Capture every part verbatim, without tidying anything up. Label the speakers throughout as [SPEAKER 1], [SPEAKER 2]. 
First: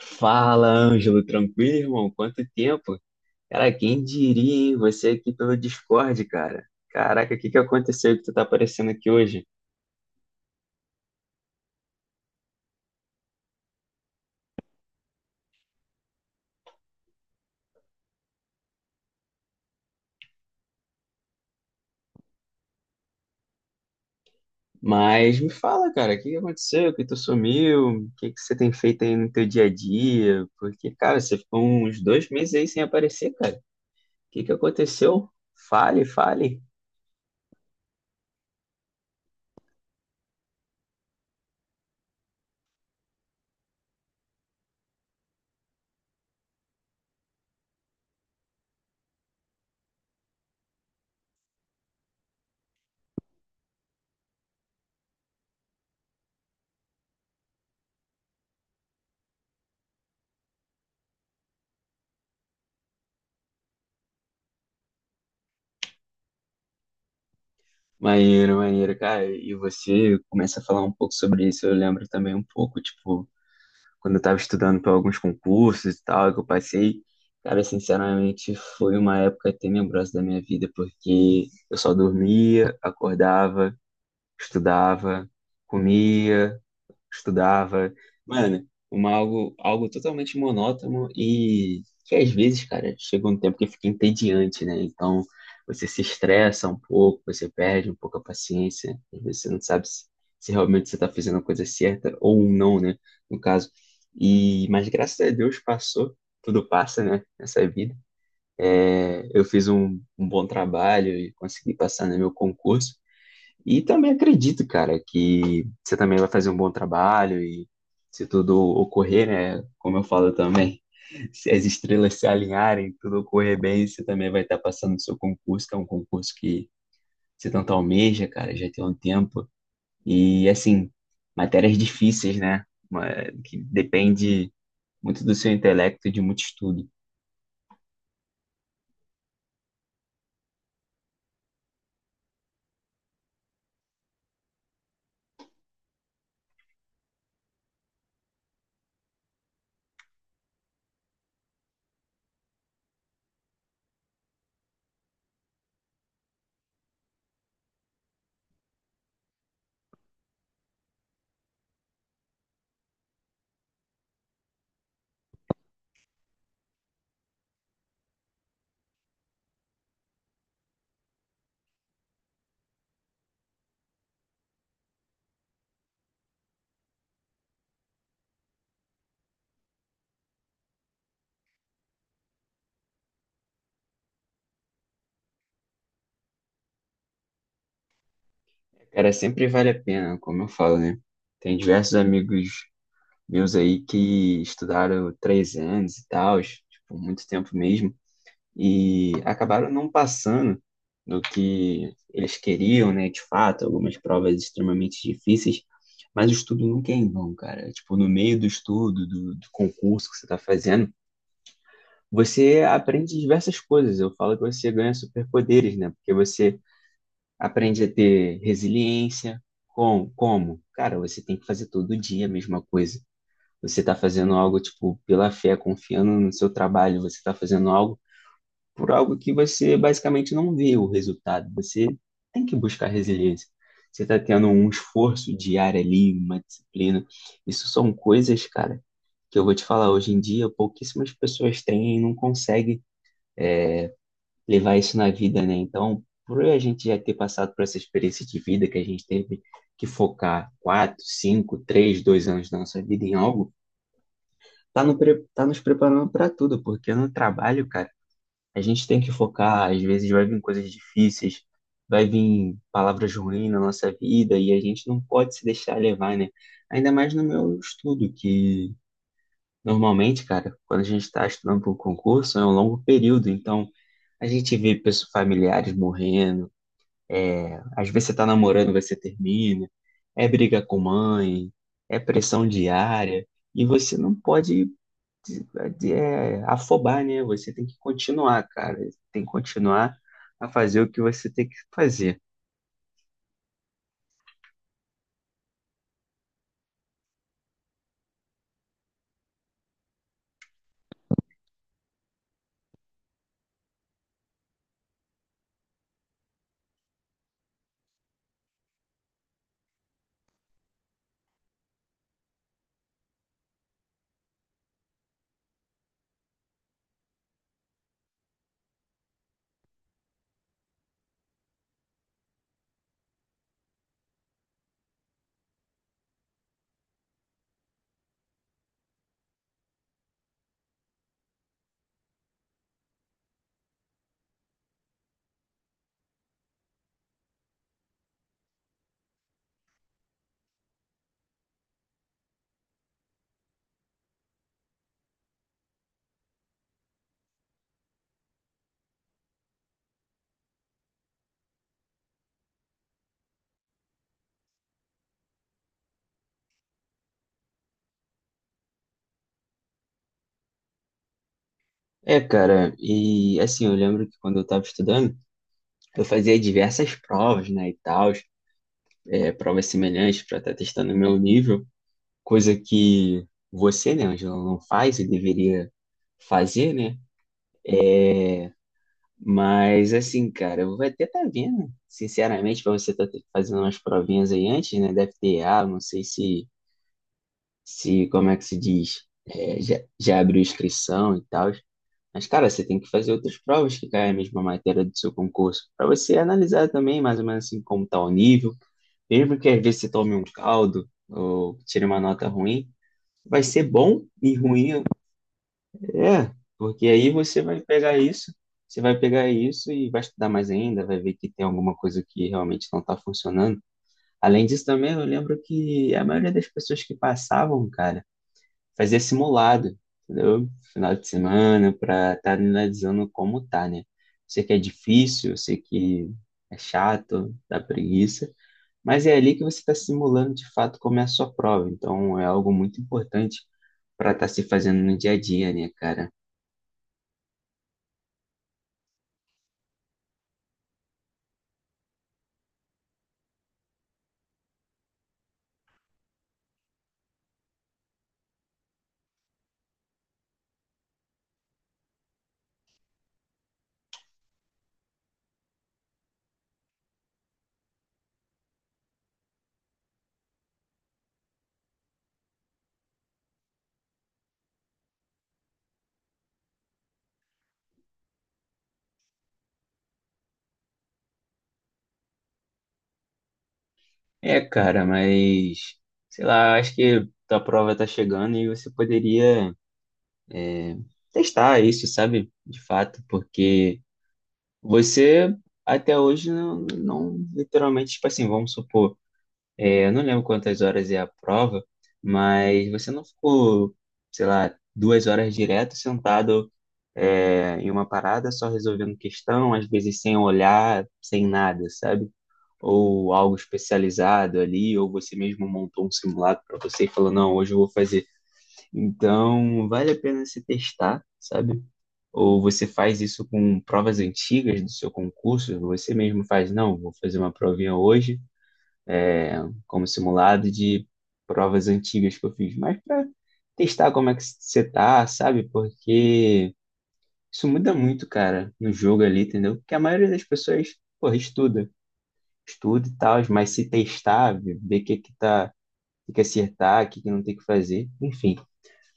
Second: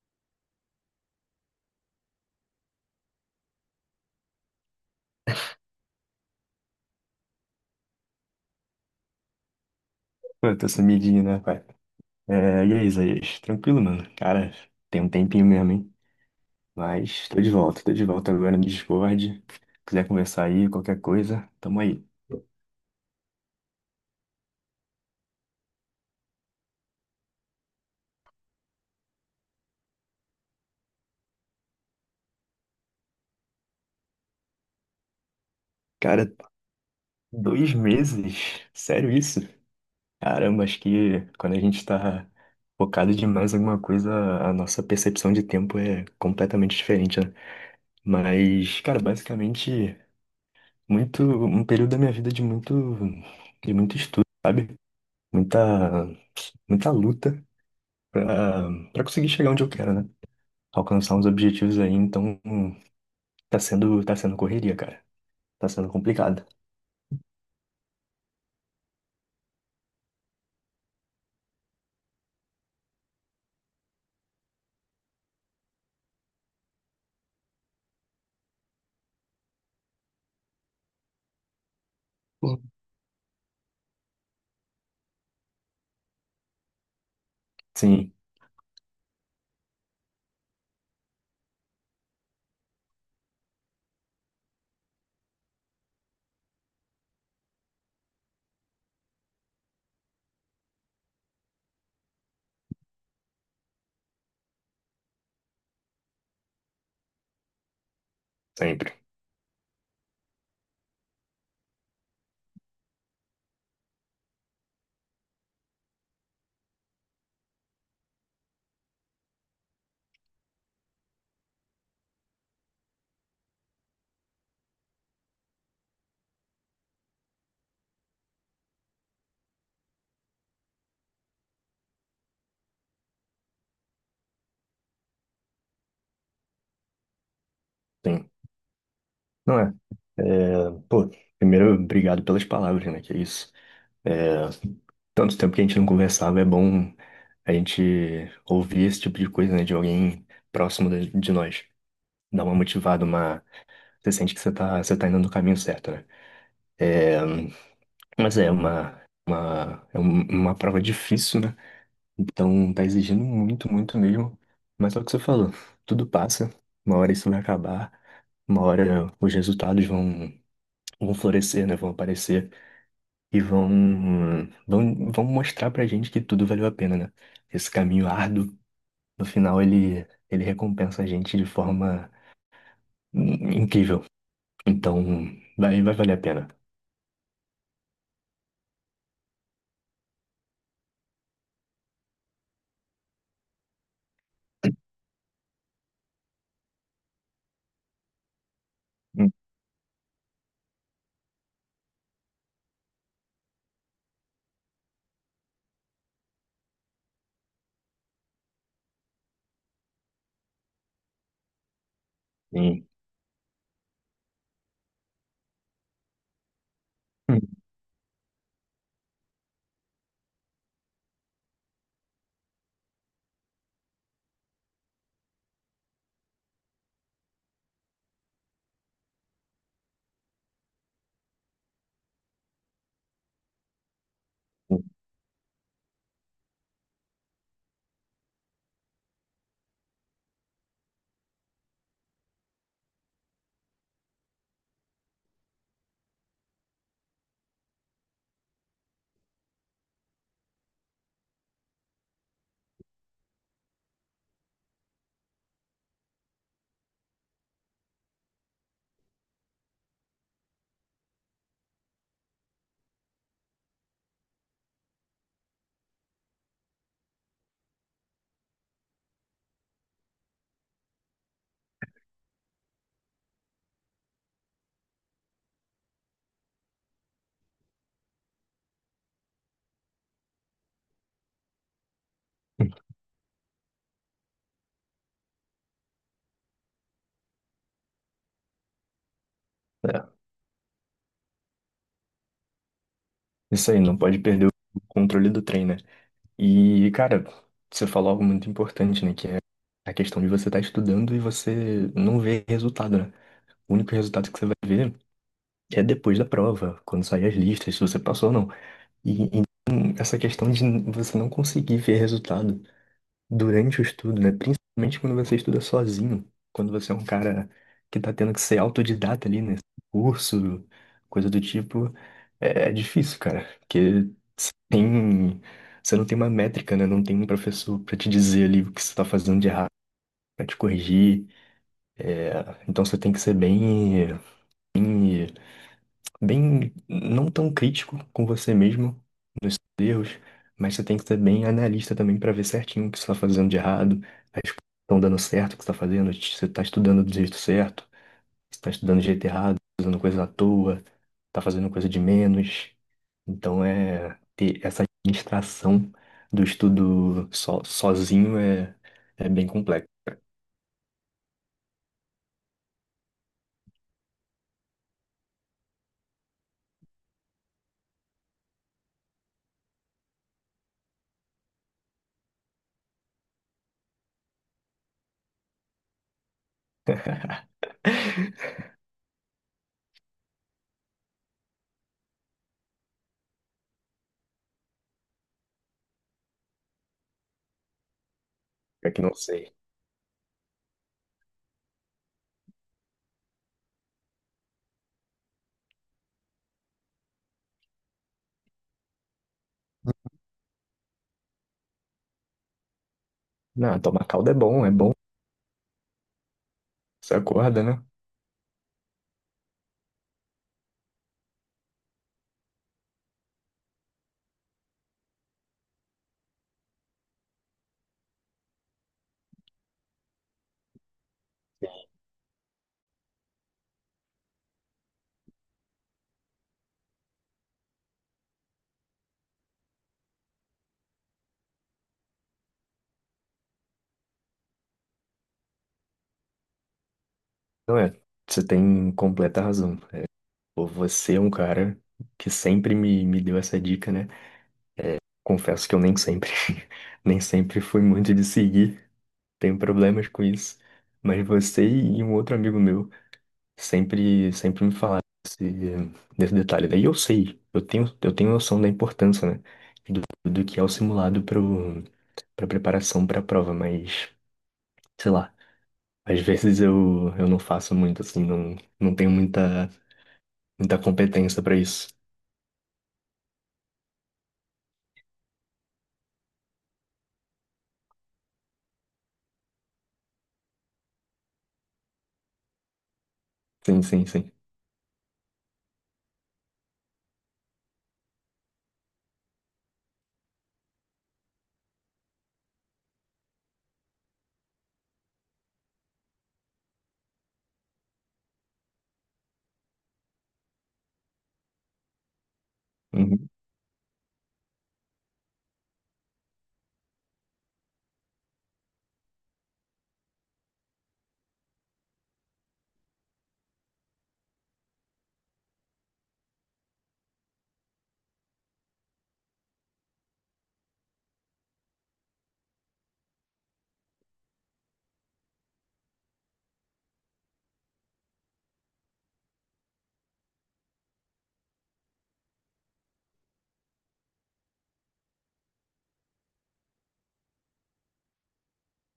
[SPEAKER 1] Fala, Ângelo, tranquilo, irmão? Quanto tempo? Cara, quem diria, hein? Você aqui pelo Discord, cara. Caraca, o que que aconteceu que tu tá aparecendo aqui hoje?
[SPEAKER 2] Pô, tô sumidinho, né, pai? É, e aí, Isaías? Tranquilo, mano. Cara, tem um tempinho mesmo, hein? Mas tô de volta, tô de volta agora no Discord. Quiser conversar aí, qualquer coisa, tamo aí.
[SPEAKER 1] Mas me fala, cara, o que que aconteceu? Que tu sumiu? O que que você tem feito aí no teu dia a dia? Porque, cara, você ficou uns dois meses aí sem aparecer, cara. O que que aconteceu? Fale,
[SPEAKER 2] Cara,
[SPEAKER 1] fale.
[SPEAKER 2] dois meses? Sério isso? Caramba, acho que quando a gente tá focado demais em alguma coisa, a nossa percepção de tempo é completamente diferente, né? Mas, cara, basicamente, muito, um período da minha vida de muito, de muito estudo, sabe? Muita, muita luta pra, pra conseguir chegar onde eu quero, né? Alcançar uns objetivos aí, então hum, tá sendo, tá sendo correria, cara. Tá sendo complicado.
[SPEAKER 1] Maneiro, maneiro, cara. E você começa a falar um pouco sobre isso, eu lembro também um pouco, tipo, quando eu estava estudando para alguns concursos e tal, que eu passei, cara, sinceramente foi uma época tenebrosa da minha vida, porque eu só
[SPEAKER 2] Pô.
[SPEAKER 1] dormia, acordava, estudava, comia, estudava.
[SPEAKER 2] Sim,
[SPEAKER 1] Mano, uma, algo, algo totalmente monótono e que às vezes, cara, chega um tempo que fica entediante, né? Então você se estressa um pouco, você perde um pouco a paciência, às vezes você não sabe se, se realmente você está fazendo a coisa certa ou não, né? No caso. E, mas graças a Deus passou, tudo passa, né? Nessa vida.
[SPEAKER 2] sempre.
[SPEAKER 1] É, eu fiz um, um bom trabalho e consegui passar no meu concurso. E também acredito, cara, que você também vai fazer um bom trabalho e se tudo ocorrer, né? Como eu falo também, se as estrelas se alinharem, tudo ocorrer bem, você também vai estar passando no seu concurso, que é um concurso que você tanto almeja, cara, já tem um tempo. E assim, matérias difíceis, né? Uma- Que depende muito do seu intelecto e de muito estudo.
[SPEAKER 2] Sim. Não é? É, pô, primeiro, obrigado pelas palavras, né? Que é isso. É, tanto tempo que a gente não conversava, é bom a gente ouvir esse tipo de coisa, né? De alguém próximo de, de nós. Dá uma motivada, uma. Você sente que você tá, você tá indo no caminho certo, né? É, mas é uma, uma, é um- uma prova difícil, né? Então tá exigindo muito, muito mesmo. Mas é o que você falou, tudo passa, uma hora isso vai acabar, uma hora os resultados vão, vão florescer, né? Vão aparecer e vão, vão, vão mostrar pra gente que tudo valeu a pena, né? Esse caminho árduo, no final ele, ele recompensa a gente de forma in- incrível. Então vai, vai valer a pena.
[SPEAKER 1] Cara, sempre vale a pena, como eu falo, né? Tem diversos amigos, vi uns aí que estudaram três anos e tal, tipo, muito tempo mesmo, e acabaram não passando do que eles queriam, né? De fato, algumas provas extremamente difíceis, mas o estudo nunca é em vão, cara. Tipo, no meio do estudo, do, do concurso que você está fazendo, você
[SPEAKER 2] Sim.
[SPEAKER 1] aprende diversas coisas. Eu falo que você ganha superpoderes, né? Porque você aprende a ter resiliência. Com, como? Cara, você tem que fazer todo dia a mesma coisa. Você está fazendo algo, tipo, pela fé, confiando no seu trabalho, você está fazendo algo por algo que você basicamente não vê o resultado. Você tem que buscar resiliência. Você está tendo um
[SPEAKER 2] Hum,
[SPEAKER 1] esforço diário ali, uma disciplina. Isso são coisas, cara, que eu vou te falar. Hoje em dia, pouquíssimas pessoas têm e não conseguem levar isso na vida, né? Então, por a gente já ter passado por essa experiência de vida que a gente teve que focar quatro, cinco, três, dois anos da nossa vida em algo, tá, no pre- tá nos preparando para tudo, porque no trabalho, cara, a gente tem que focar, às vezes vai vir coisas difíceis, vai vir palavras ruins na nossa vida e a gente não pode se deixar levar, né? Ainda mais no meu estudo, que normalmente, cara, quando a gente está estudando para um concurso, é um longo período, então a gente vê pessoas familiares morrendo, é, às vezes você tá namorando, você termina, é briga com mãe, é pressão
[SPEAKER 2] hum.
[SPEAKER 1] diária. E você não pode de- de- é, afobar, né? Você tem que continuar, cara. Tem que continuar
[SPEAKER 2] É,
[SPEAKER 1] a fazer o que você tem que fazer.
[SPEAKER 2] isso aí, não pode perder o controle do trem, né? E, cara, você falou algo muito importante, né? Que é a questão de você estar estudando e você não ver resultado, né? O único resultado que você vai ver é depois da prova, quando sair as listas, se você passou ou não. E, e essa questão de você não conseguir ver resultado durante o estudo, né? Principalmente quando você estuda sozinho, quando você é um cara que tá tendo que ser autodidata ali, né? Curso, coisa do tipo. É, é difícil, cara, porque você tem, você não tem uma métrica, né? Não tem um professor pra te dizer ali o que você tá fazendo de errado, pra te corrigir. É, então você tem que ser bem, bem, bem não tão crítico com você mesmo nos seus erros, mas você tem que ser bem analista também pra ver certinho o que você tá fazendo de errado, as coisas que estão dando certo, o que você tá fazendo, se você tá estudando do jeito certo está estudando de jeito errado, usando coisa à toa, está fazendo coisa de menos. Então é ter essa administração do estudo so- sozinho é, é bem complexo.
[SPEAKER 1] É, cara, e assim, eu lembro que quando eu estava estudando, eu fazia diversas provas, né, e tal, é, provas semelhantes para estar testando o meu nível, coisa que você, né, Angela, não faz e deveria fazer, né? Mas assim, cara, eu vou até estar vendo, sinceramente, para você estar fazendo umas provinhas aí antes, né, da F T A, não sei se se, como é que se
[SPEAKER 2] É que
[SPEAKER 1] diz,
[SPEAKER 2] não sei.
[SPEAKER 1] é, já, já abriu inscrição e tal. Mas, cara, você tem que fazer outras provas que caem a mesma matéria do seu concurso, para você analisar também, mais ou menos assim, como está o nível. Mesmo que às vezes você tome um caldo ou tire uma nota ruim, vai ser
[SPEAKER 2] Não,
[SPEAKER 1] bom
[SPEAKER 2] tomar calda
[SPEAKER 1] e
[SPEAKER 2] é bom, é
[SPEAKER 1] ruim,
[SPEAKER 2] bom.
[SPEAKER 1] é, porque aí
[SPEAKER 2] Você
[SPEAKER 1] você vai
[SPEAKER 2] acorda, né?
[SPEAKER 1] pegar isso, você vai pegar isso e vai estudar mais ainda, vai ver que tem alguma coisa que realmente não está funcionando. Além disso, também eu lembro que a maioria das pessoas que passavam, cara, fazer simulado, entendeu? Final de semana, para estar analisando como tá, né? Sei que é difícil, eu sei que é chato, dá preguiça, mas é ali que você está simulando de fato como é a sua prova. Então é algo muito importante para estar se fazendo no dia a dia, né, cara?
[SPEAKER 2] Não é. Você tem completa razão. Pô, você é um cara que sempre me, me deu essa dica, né? Confesso que eu nem sempre, nem sempre fui muito de seguir. Tenho problemas com isso. Mas você e um outro amigo meu sempre, sempre me falaram desse, desse detalhe. Daí eu sei, eu tenho, eu tenho noção da importância, né? Do, do que é o simulado para preparação para a prova, mas, sei lá, às vezes eu, eu não faço muito, assim, não, não tenho muita, muita competência para isso.
[SPEAKER 1] É, cara, mas sei lá, acho que a prova tá chegando e você poderia, é, testar isso, sabe? De fato, porque
[SPEAKER 2] Sim, sim, sim.
[SPEAKER 1] você até hoje não, não literalmente, tipo assim, vamos supor, é, eu não lembro quantas horas é a prova, mas você não ficou, sei lá, duas horas direto sentado, é, em uma parada só resolvendo questão, às vezes sem olhar, sem nada, sabe? Ou
[SPEAKER 2] Uhum.
[SPEAKER 1] algo especializado ali, ou você mesmo montou um simulado para você e falou, não, hoje eu vou fazer. Então, vale a pena se testar, sabe? Ou você faz isso com provas antigas do seu concurso? Você mesmo faz, não, vou fazer uma provinha hoje, é, como simulado de provas antigas que eu fiz, mas para testar como é que você tá, sabe? Porque isso muda muito, cara, no jogo ali, entendeu? Porque a maioria das pessoas, porra, estuda, estuda e tal, mas se testar, ver ver o que que tá, o que que acertar, o que que não tem que fazer, enfim.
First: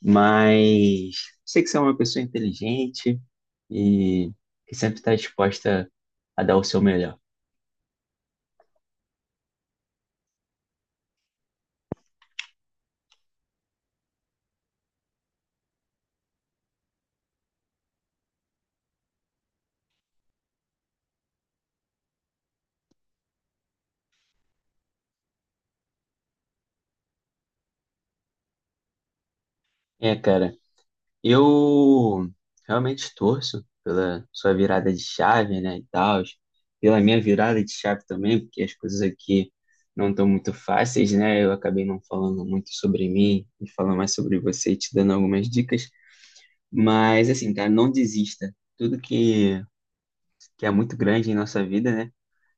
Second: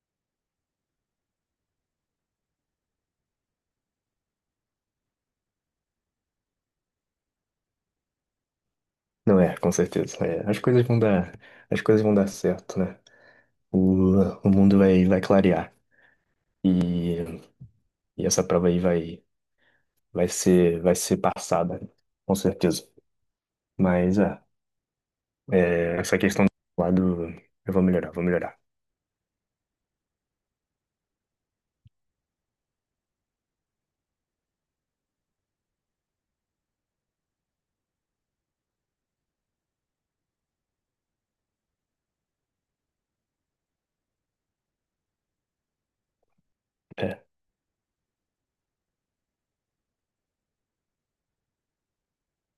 [SPEAKER 1] Mas sei que você é uma pessoa inteligente, e que sempre está disposta a dar o seu melhor.
[SPEAKER 2] Não é, com certeza. É. As coisas vão dar, as coisas vão dar certo, né? O, o mundo vai, vai clarear. E, e essa prova aí vai, vai ser, vai ser passada, com certeza. Mas é, é, essa questão do lado, eu vou melhorar, vou melhorar.
[SPEAKER 1] É, cara, eu realmente torço pela sua virada de chave, né, e tal, pela minha virada de chave também, porque as coisas aqui não estão muito fáceis, né? Eu acabei não falando muito sobre mim e falando mais sobre você, e te dando algumas dicas,
[SPEAKER 2] É.
[SPEAKER 1] mas assim, cara, não desista. Tudo que, que é muito grande em nossa vida, né?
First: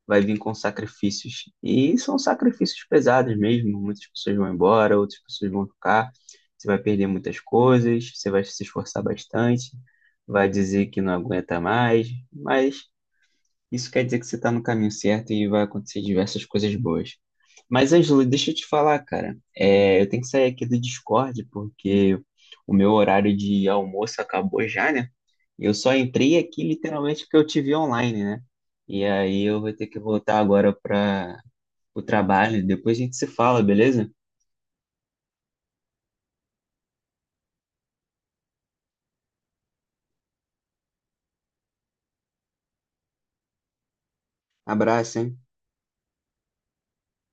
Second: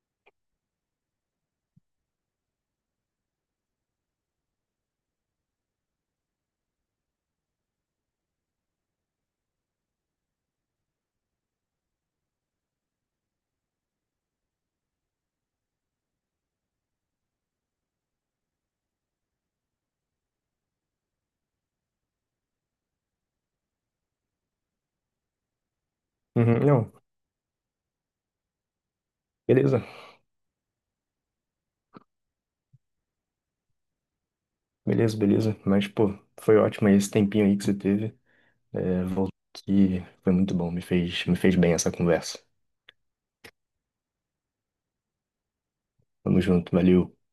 [SPEAKER 1] Vai vir com sacrifícios. E são sacrifícios pesados mesmo. Muitas pessoas vão embora, outras pessoas vão ficar. Você vai perder muitas coisas, você vai se esforçar bastante, vai dizer que não aguenta mais, mas isso quer dizer que você está no caminho certo e vai acontecer diversas coisas boas. Mas, Ângelo, deixa eu te falar, cara. É, eu tenho que sair aqui do Discord porque o meu horário de almoço acabou já, né? Eu só entrei
[SPEAKER 2] Uhum,
[SPEAKER 1] aqui
[SPEAKER 2] não,
[SPEAKER 1] literalmente porque eu te vi online, né? E aí eu vou
[SPEAKER 2] beleza,
[SPEAKER 1] ter que voltar agora para o trabalho. Depois a gente se fala, beleza?
[SPEAKER 2] beleza, beleza. Mas, pô, foi ótimo esse tempinho aí que você teve. É, voltou aqui, foi muito bom, me fez, me fez bem essa conversa.
[SPEAKER 1] Abraço, hein?
[SPEAKER 2] Tamo junto, valeu.